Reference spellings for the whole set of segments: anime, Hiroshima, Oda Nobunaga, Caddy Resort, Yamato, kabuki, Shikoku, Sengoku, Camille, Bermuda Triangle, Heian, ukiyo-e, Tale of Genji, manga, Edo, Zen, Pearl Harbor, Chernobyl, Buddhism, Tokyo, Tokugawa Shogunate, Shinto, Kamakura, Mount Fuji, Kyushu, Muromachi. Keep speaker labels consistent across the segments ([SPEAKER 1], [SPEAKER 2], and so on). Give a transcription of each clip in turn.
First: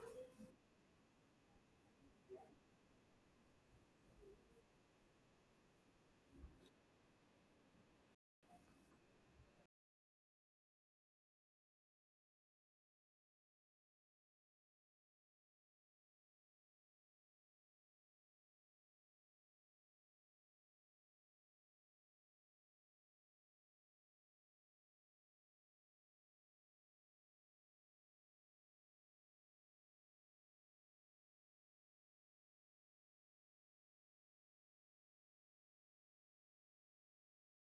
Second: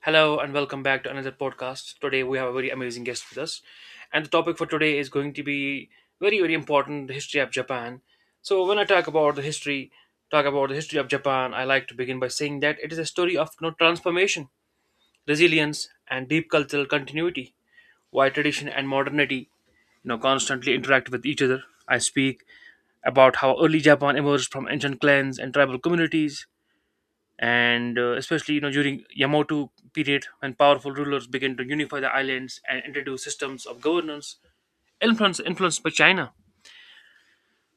[SPEAKER 1] Hello and welcome back to another podcast. Today we have a very amazing guest with us, and the topic for today is going to be very very important: the history of Japan. So when I talk about the history, talk about the history of Japan, I like to begin by saying that it is a story of transformation, resilience, and deep cultural continuity. Why tradition and modernity, constantly interact with each other. I speak about how early Japan emerged from ancient clans and tribal communities and especially during Yamato period when powerful rulers began to unify the islands and introduce systems of governance influenced by China.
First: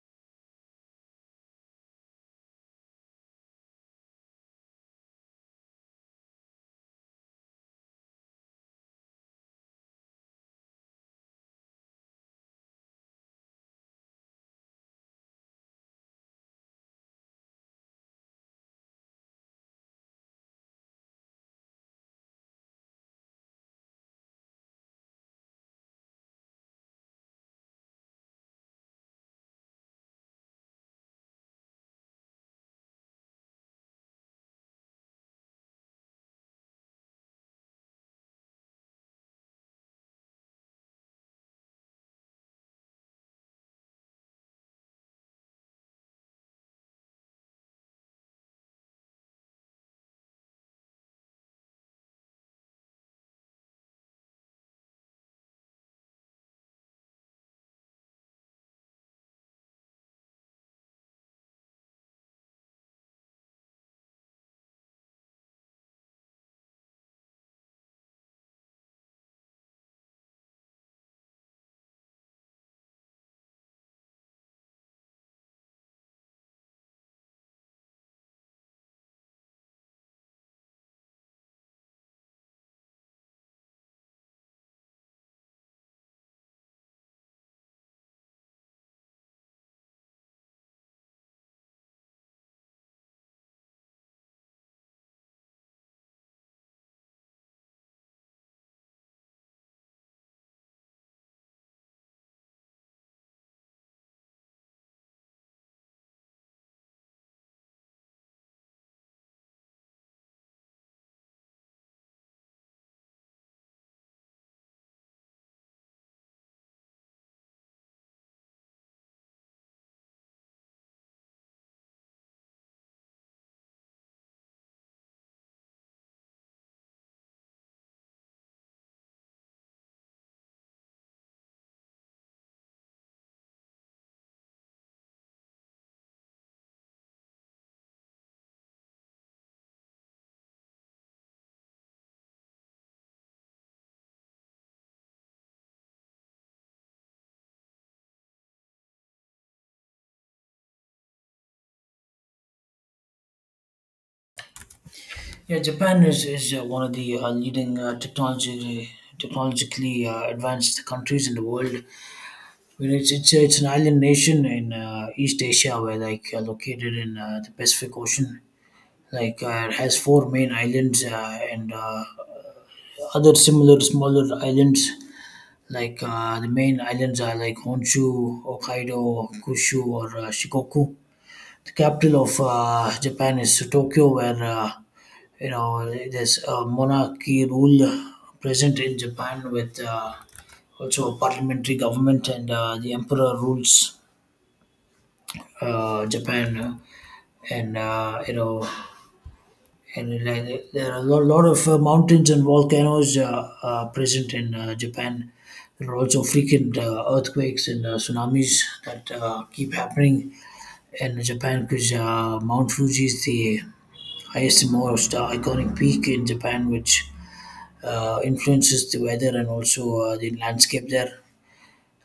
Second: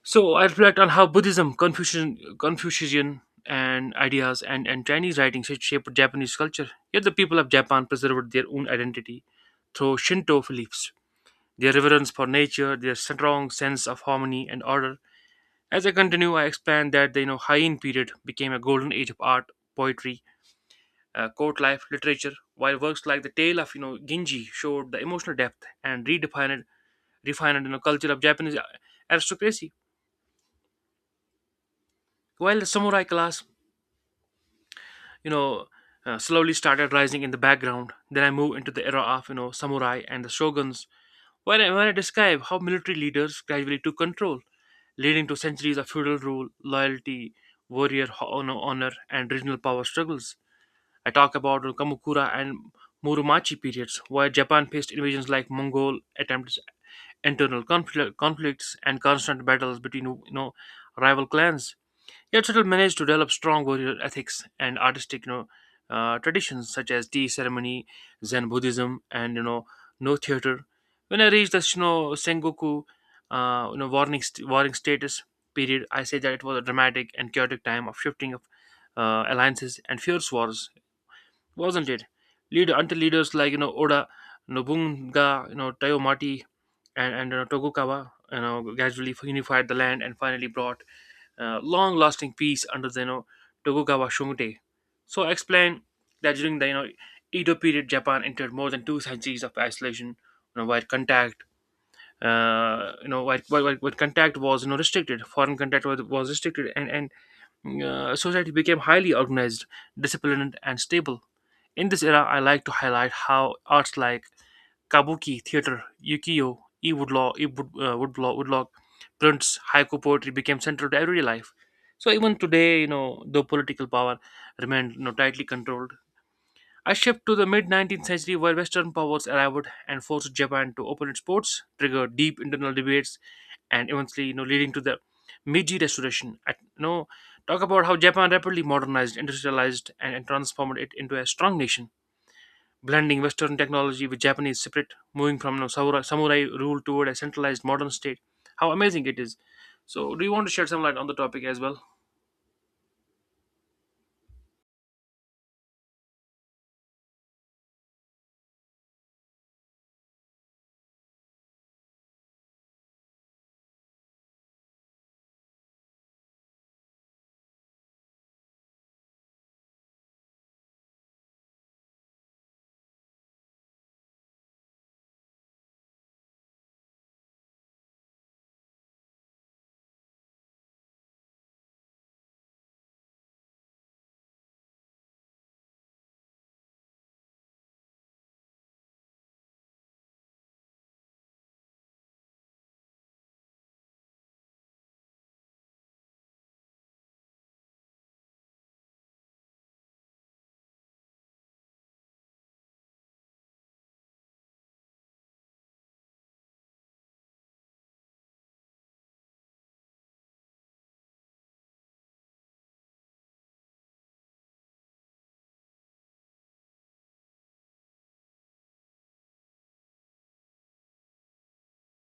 [SPEAKER 1] So I reflect on how Buddhism, Confucian and ideas and Chinese writings had shaped Japanese culture. Yet the people of Japan preserved their own identity through Shinto beliefs, their reverence for nature, their strong sense of harmony and order. As I continue, I expand that the Heian period became a golden age of art, poetry, court life literature, while works like The Tale of Genji showed the emotional depth and redefined refined culture of Japanese aristocracy, while the samurai class you know slowly started rising in the background. Then I moved into the era of samurai and the shoguns, where where I describe how military leaders gradually took control, leading to centuries of feudal rule, loyalty, warrior honor, and regional power struggles. I talk about Kamakura and Muromachi periods, where Japan faced invasions like Mongol attempts, conflicts, and constant battles between rival clans. Yet still managed to develop strong warrior ethics and artistic traditions such as tea ceremony, Zen Buddhism, and no theater. When I reached the Sengoku, warring status period, I say that it was a dramatic and chaotic time of shifting of alliances and fierce wars, wasn't it? Lead until leaders like Oda Nobunaga, Toyomati, and Tokugawa, gradually unified the land and finally brought long-lasting peace under the Tokugawa Shogunate. So I explained that during the Edo period, Japan entered more than two centuries of isolation, you know, where contact. You know, where contact was restricted, foreign contact was restricted, and society became highly organized, disciplined, and stable in this era. I like to highlight how arts like kabuki theater, ukiyo, e woodlaw, e wood, woodblock, woodlock, prints, haiku poetry became central to everyday life. So even today, though political power remained tightly controlled, I shift to the mid 19th century where Western powers arrived and forced Japan to open its ports, triggered deep internal debates, and eventually, leading to the Meiji Restoration. Talk about how Japan rapidly modernized, industrialized, and transformed it into a strong nation blending Western technology with Japanese spirit, moving from samurai rule toward a centralized modern state. How amazing it is! So, do you want to shed some light on the topic as well?
[SPEAKER 2] Yeah, Japan is one of the leading technologically advanced countries in the world. I mean, it's an island nation in East Asia where like located in the Pacific Ocean. It has four main islands and other similar smaller islands. The main islands are like Honshu, Hokkaido, Kyushu, or Shikoku. The capital of Japan is Tokyo, where there's a monarchy rule present in Japan with also a parliamentary government, and the emperor rules Japan. And uh, you know, and there are a lot of mountains and volcanoes present in Japan. There are also frequent earthquakes and tsunamis that keep happening in Japan because Mount Fuji is the highest and most iconic peak in Japan, which influences the weather and also the landscape there.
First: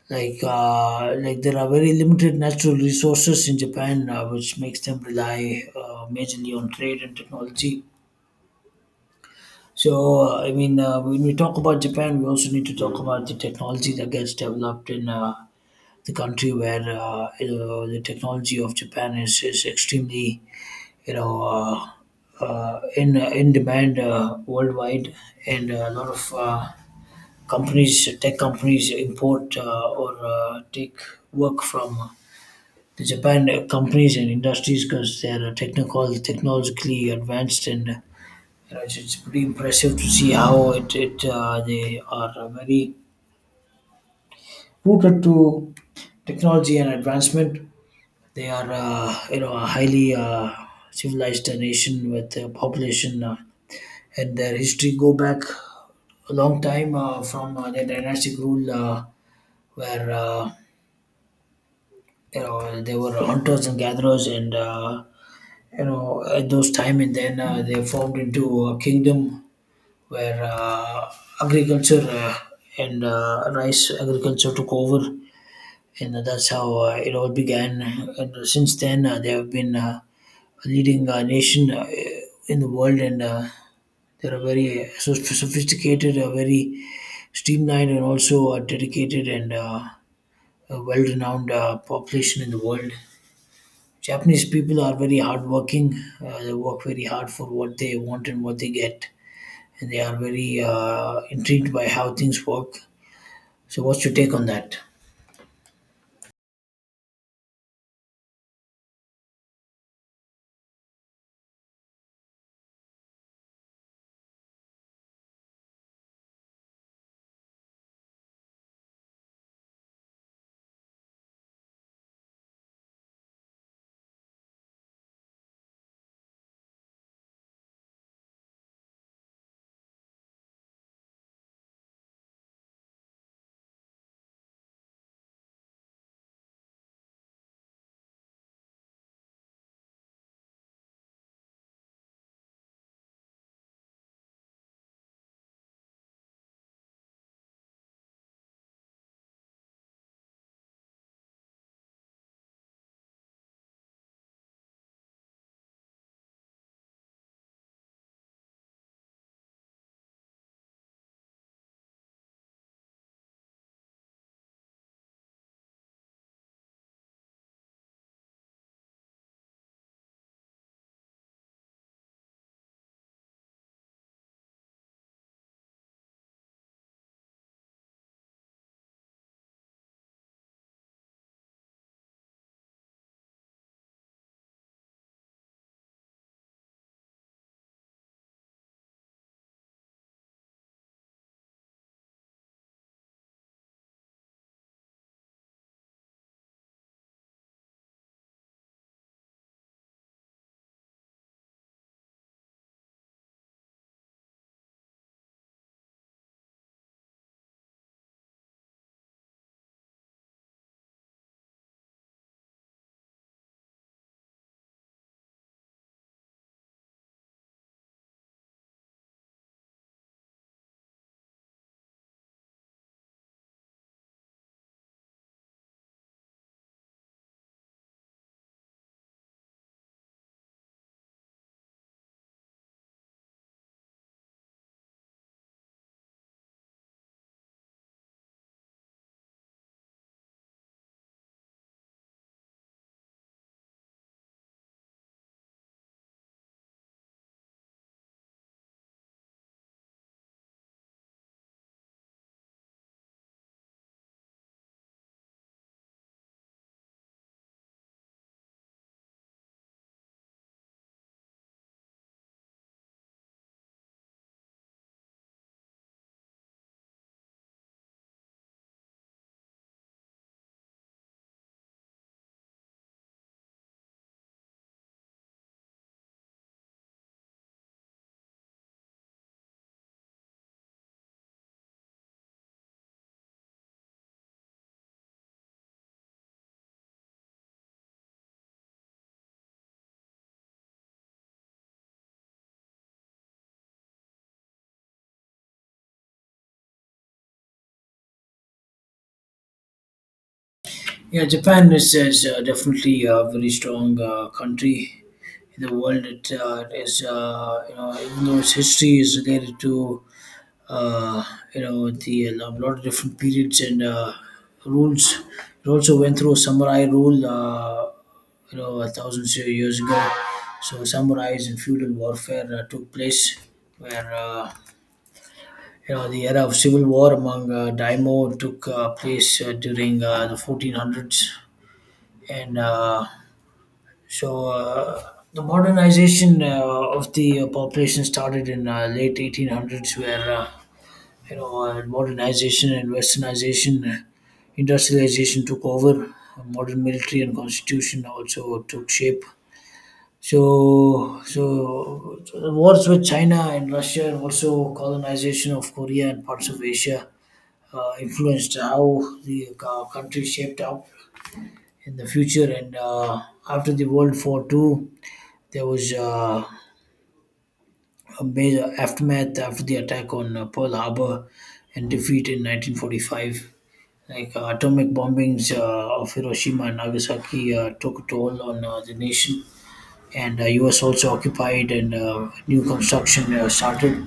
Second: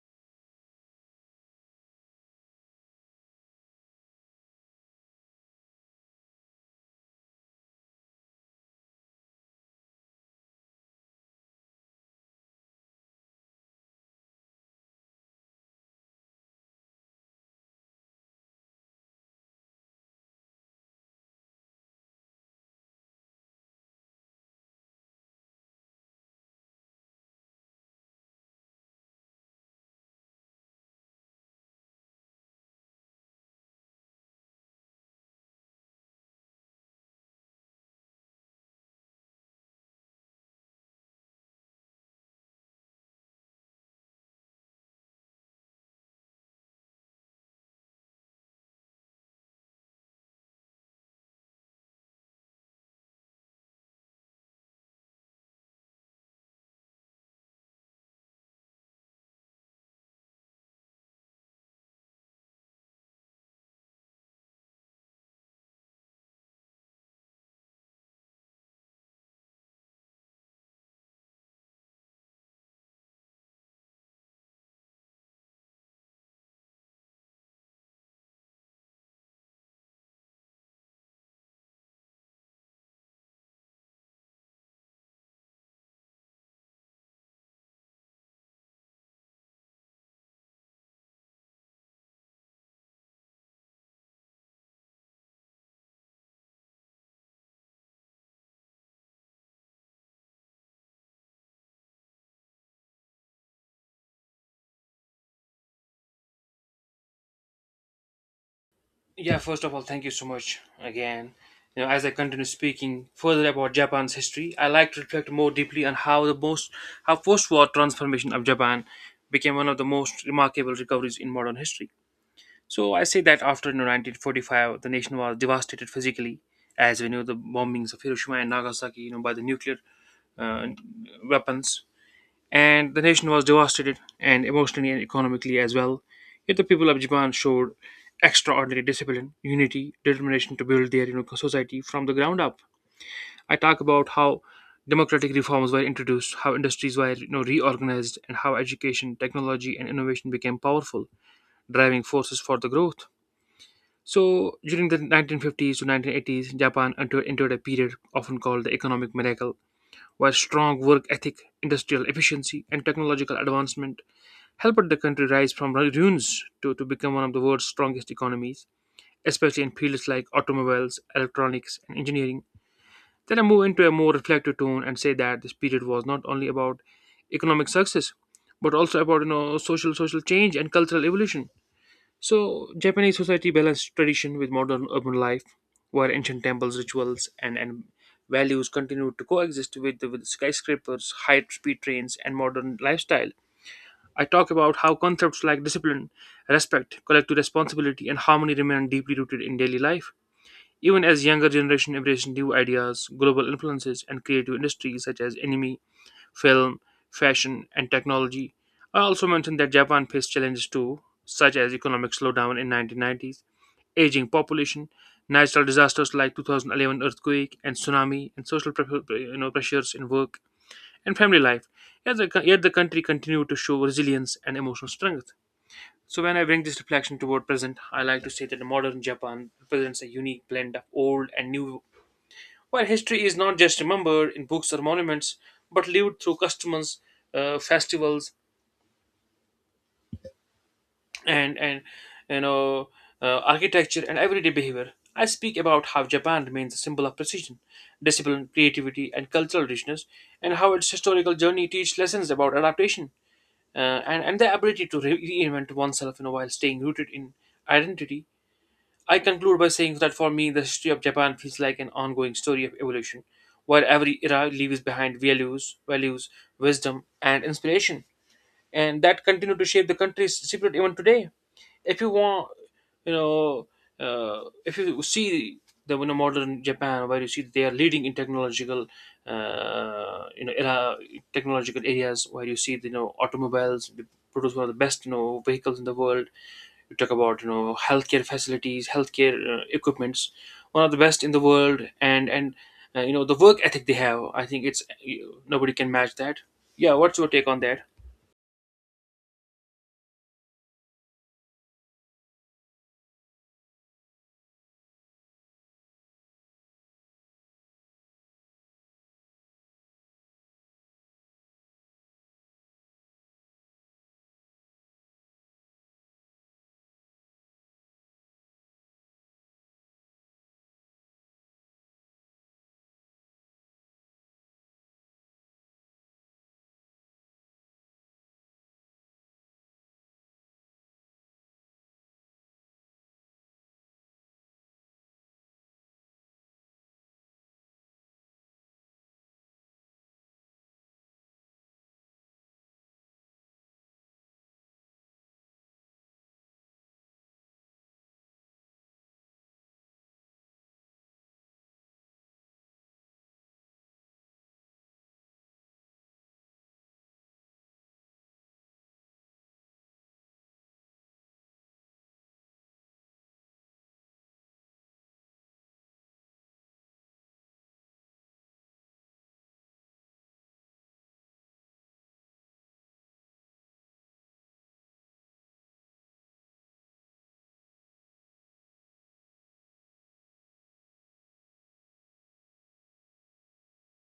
[SPEAKER 2] Like there are very limited natural resources in Japan, which makes them rely majorly on trade and technology. I mean, when we talk about Japan, we also need to talk about the technology that gets developed in the country where the technology of Japan is extremely you know in demand worldwide, and a lot of companies, tech companies import or take work from the Japan companies and industries because they're technologically advanced, and it's pretty impressive to see how it, it they are very rooted to technology and advancement. They are a highly civilized nation with a population, and their history go back a long time from their dynastic rule, where they were hunters and gatherers, and you know, at those time. And then they formed into a kingdom where agriculture and rice agriculture took over, and that's how it all began. And since then they have been a leading nation in the world, and they're a very sophisticated, very streamlined, and also dedicated, and a well-renowned population in the world. Japanese people are very hardworking. They work very hard for what they want and what they get, and they are very intrigued by how things work. So, what's your take on that?
[SPEAKER 1] Yeah, first of all, thank you so much again. You know, as I continue speaking further about Japan's history, I like to reflect more deeply on how the most how post-war transformation of Japan became one of the most remarkable recoveries in modern history. So I say that after 1945, the nation was devastated physically, as we know the bombings of Hiroshima and Nagasaki, by the nuclear uh, weapons, and the nation was devastated and emotionally and economically as well. Yet the people of Japan showed extraordinary discipline, unity, determination to build their society from the ground up. I talk about how democratic reforms were introduced, how industries were reorganized, and how education, technology, and innovation became powerful driving forces for the growth. So, during the 1950s to 1980s, Japan entered a period often called the economic miracle, while strong work ethic, industrial efficiency, and technological advancement helped the country rise from ruins to become one of the world's strongest economies, especially in fields like automobiles, electronics, and engineering. Then I move into a more reflective tone and say that this period was not only about economic success, but also about social change and cultural evolution. So, Japanese society balanced tradition with modern urban life, where ancient temples, rituals, and values continued to coexist with skyscrapers, high speed trains, and modern lifestyle. I talk about how concepts like discipline, respect, collective responsibility, and harmony remain deeply rooted in daily life. Even as younger generation embrace new ideas, global influences, and creative industries such as anime, film, fashion, and technology. I also mentioned that Japan faced challenges too, such as economic slowdown in 1990s, aging population, natural disasters like 2011 earthquake and tsunami, and social pre- you know, pressures in work and family life. Yet the country continued to show resilience and emotional strength. So when I bring this reflection toward present, I like to say that the modern Japan represents a unique blend of old and new while history is not just remembered in books or monuments, but lived through customs, festivals, and you know architecture and everyday behavior. I speak about how Japan remains a symbol of precision, discipline, creativity, and cultural richness, and how its historical journey teaches lessons about adaptation uh, and the ability to reinvent oneself, while staying rooted in identity. I conclude by saying that for me, the history of Japan feels like an ongoing story of evolution, where every era leaves behind values, wisdom, and inspiration, and that continue to shape the country's secret even today. If you want, you know, if you see the modern Japan, where you see they are leading in uh, you know, era technological areas, where you see the automobiles, they produce one of the best vehicles in the world. We talk about healthcare facilities, healthcare equipments, one of the best in the world, and the work ethic they have, I think it's nobody can match that. Yeah, what's your take on that?
[SPEAKER 2] Yeah, Japan is definitely a very strong country in the world. It is, even though its history is related to uh, the a lot of different periods and rules. It also went through a samurai rule, a thousand years ago. So samurais and feudal warfare took place, where the era of civil war among daimyo took place during the 1400s, and so. Uh, the modernization of the population started in late 1800s, where modernization and westernization, industrialization took over. Modern military and constitution also took shape. So the wars with China and Russia, and also colonization of Korea and parts of Asia, influenced how the country shaped up in the future. And after the World War Two, there was a major aftermath after the attack on Pearl Harbor and defeat in 1945. Atomic bombings of Hiroshima and Nagasaki took a toll on the nation, and U.S. also occupied, and new construction started.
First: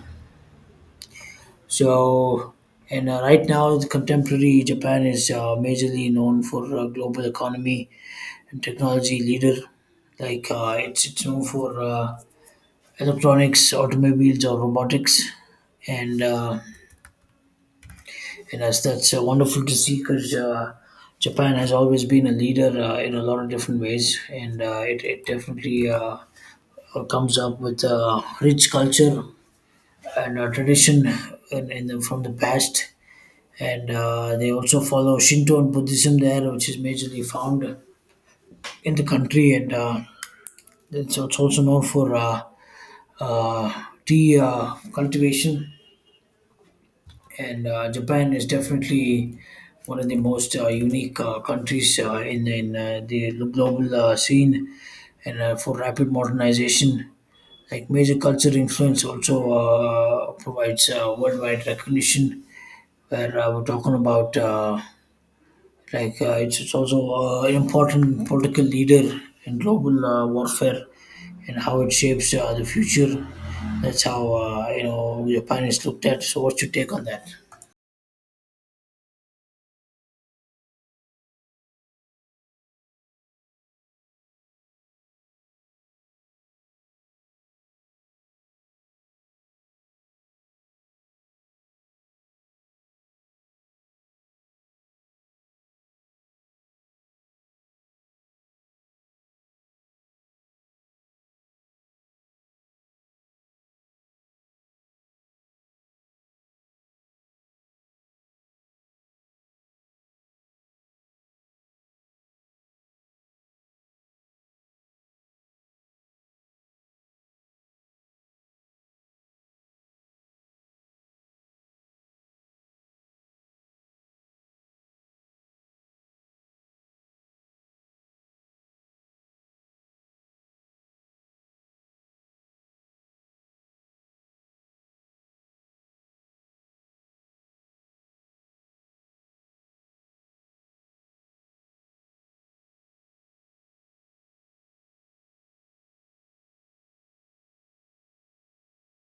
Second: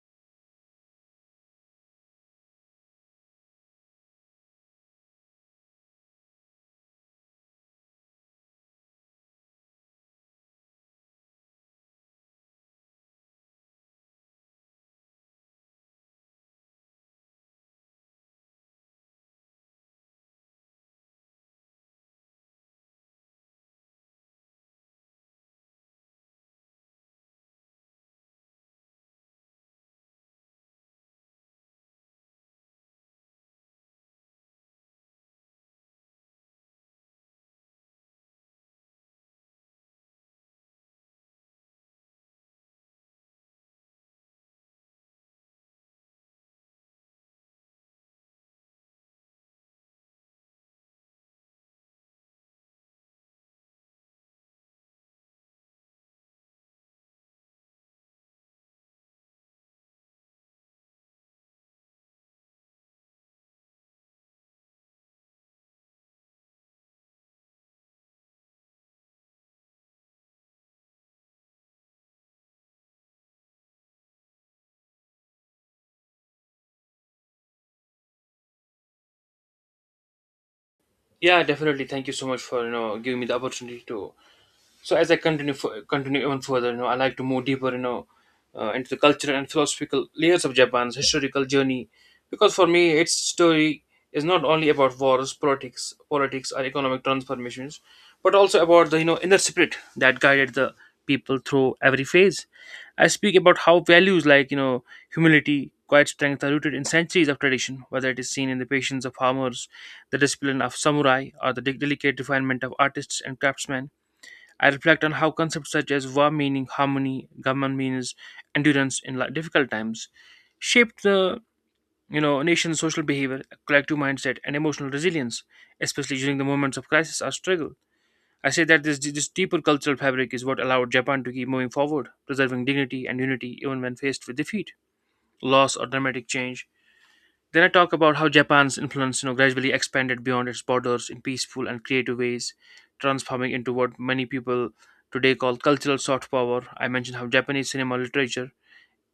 [SPEAKER 2] So, and Right now, the contemporary Japan is majorly known for global economy and technology leader. It's known for electronics, automobiles, or robotics, and Yes, that's wonderful to see because Japan has always been a leader in a lot of different ways, and it definitely comes up with rich culture and tradition from the past. And they also follow Shinto and Buddhism there, which is majorly found in the country, and it's also known for tea cultivation, and Japan is definitely one of the most unique countries in the global scene, and for rapid modernization, like major culture influence also provides worldwide recognition. Where We're talking about it's also an important political leader in global warfare and how it shapes the future. That's how Japan is looked at. So, what's your take on that?
[SPEAKER 1] Yeah, definitely, thank you so much for giving me the opportunity to. So as I continue even further, you know, I like to move deeper, into the cultural and philosophical layers of Japan's historical journey, because for me, its story is not only about wars, politics, or economic transformations, but also about the inner spirit that guided the people through every phase. I speak about how values like humility, quiet strength are rooted in centuries of tradition, whether it is seen in the patience of farmers, the discipline of samurai, or the delicate refinement of artists and craftsmen. I reflect on how concepts such as war meaning, harmony, government means endurance in difficult times shaped the nation's social behavior, collective mindset, and emotional resilience, especially during the moments of crisis or struggle. I say that this deeper cultural fabric is what allowed Japan to keep moving forward, preserving dignity and unity even when faced with defeat, loss, or dramatic change. Then I talk about how Japan's influence, gradually expanded beyond its borders in peaceful and creative ways, transforming into what many people today call cultural soft power. I mentioned how Japanese cinema, literature,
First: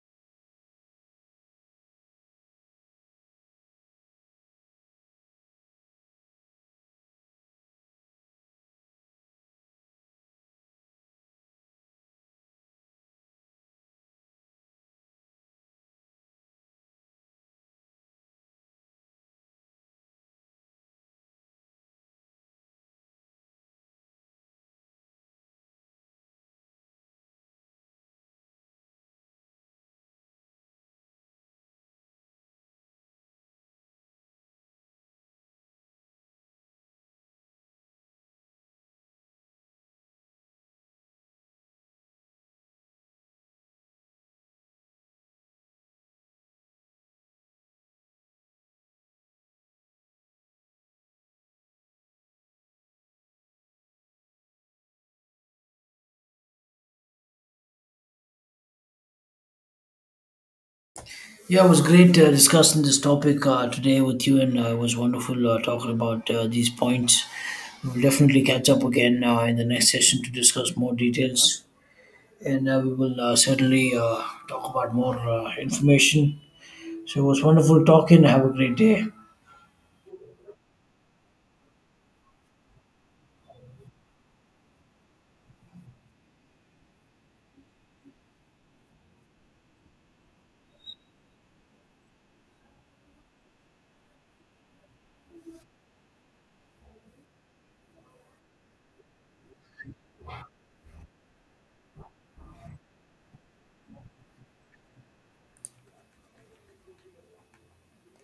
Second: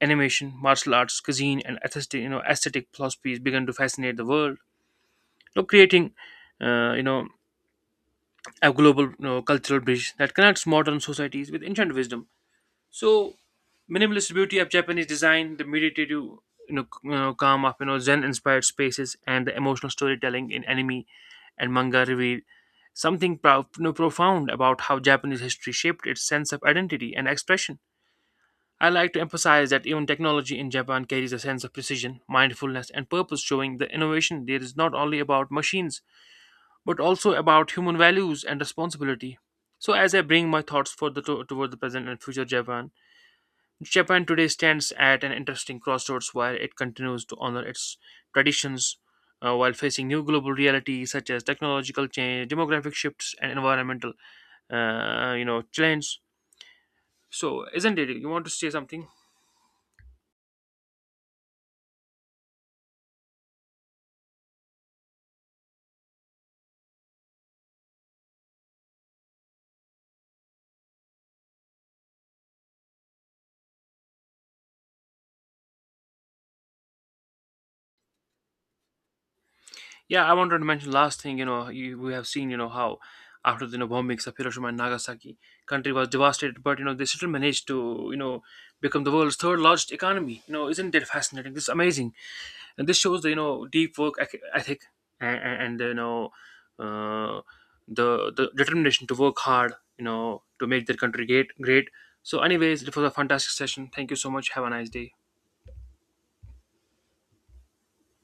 [SPEAKER 1] animation, martial arts, cuisine, and aesthetic philosophies began to fascinate the world, you know, creating, uh, you know, a global cultural bridge that connects modern societies with ancient wisdom. So minimalist beauty of Japanese design, the meditative, you know, c- calm of Zen-inspired spaces, and the emotional storytelling in anime and manga reveal something profound about how Japanese history shaped its sense of identity and expression. I like to emphasize that even technology in Japan carries a sense of precision, mindfulness, and purpose, showing the innovation there is not only about machines but also about human values and responsibility. So, as I bring my thoughts for the toward the present and future Japan, Japan today stands at an interesting crossroads while it continues to honor its traditions while facing new global realities such as technological change, demographic shifts, and environmental, challenge. So, isn't it? You want to say something?
[SPEAKER 2] Yeah, it was great discussing this topic today with you, and it was wonderful talking about these points. We'll definitely catch up again in the next session to discuss more details, and we will certainly talk about more information. So it was wonderful talking. Have a great day.
[SPEAKER 1] Yeah, I wanted to mention last thing. We have seen, how after the bombings of Hiroshima and Nagasaki, country was devastated, but they still managed to, become the world's third largest economy. You know, isn't that fascinating? This is amazing. And this shows the deep work ethic and, uh, the determination to work hard to make their country great. So anyways, it was a fantastic session. Thank you so much, have a nice day.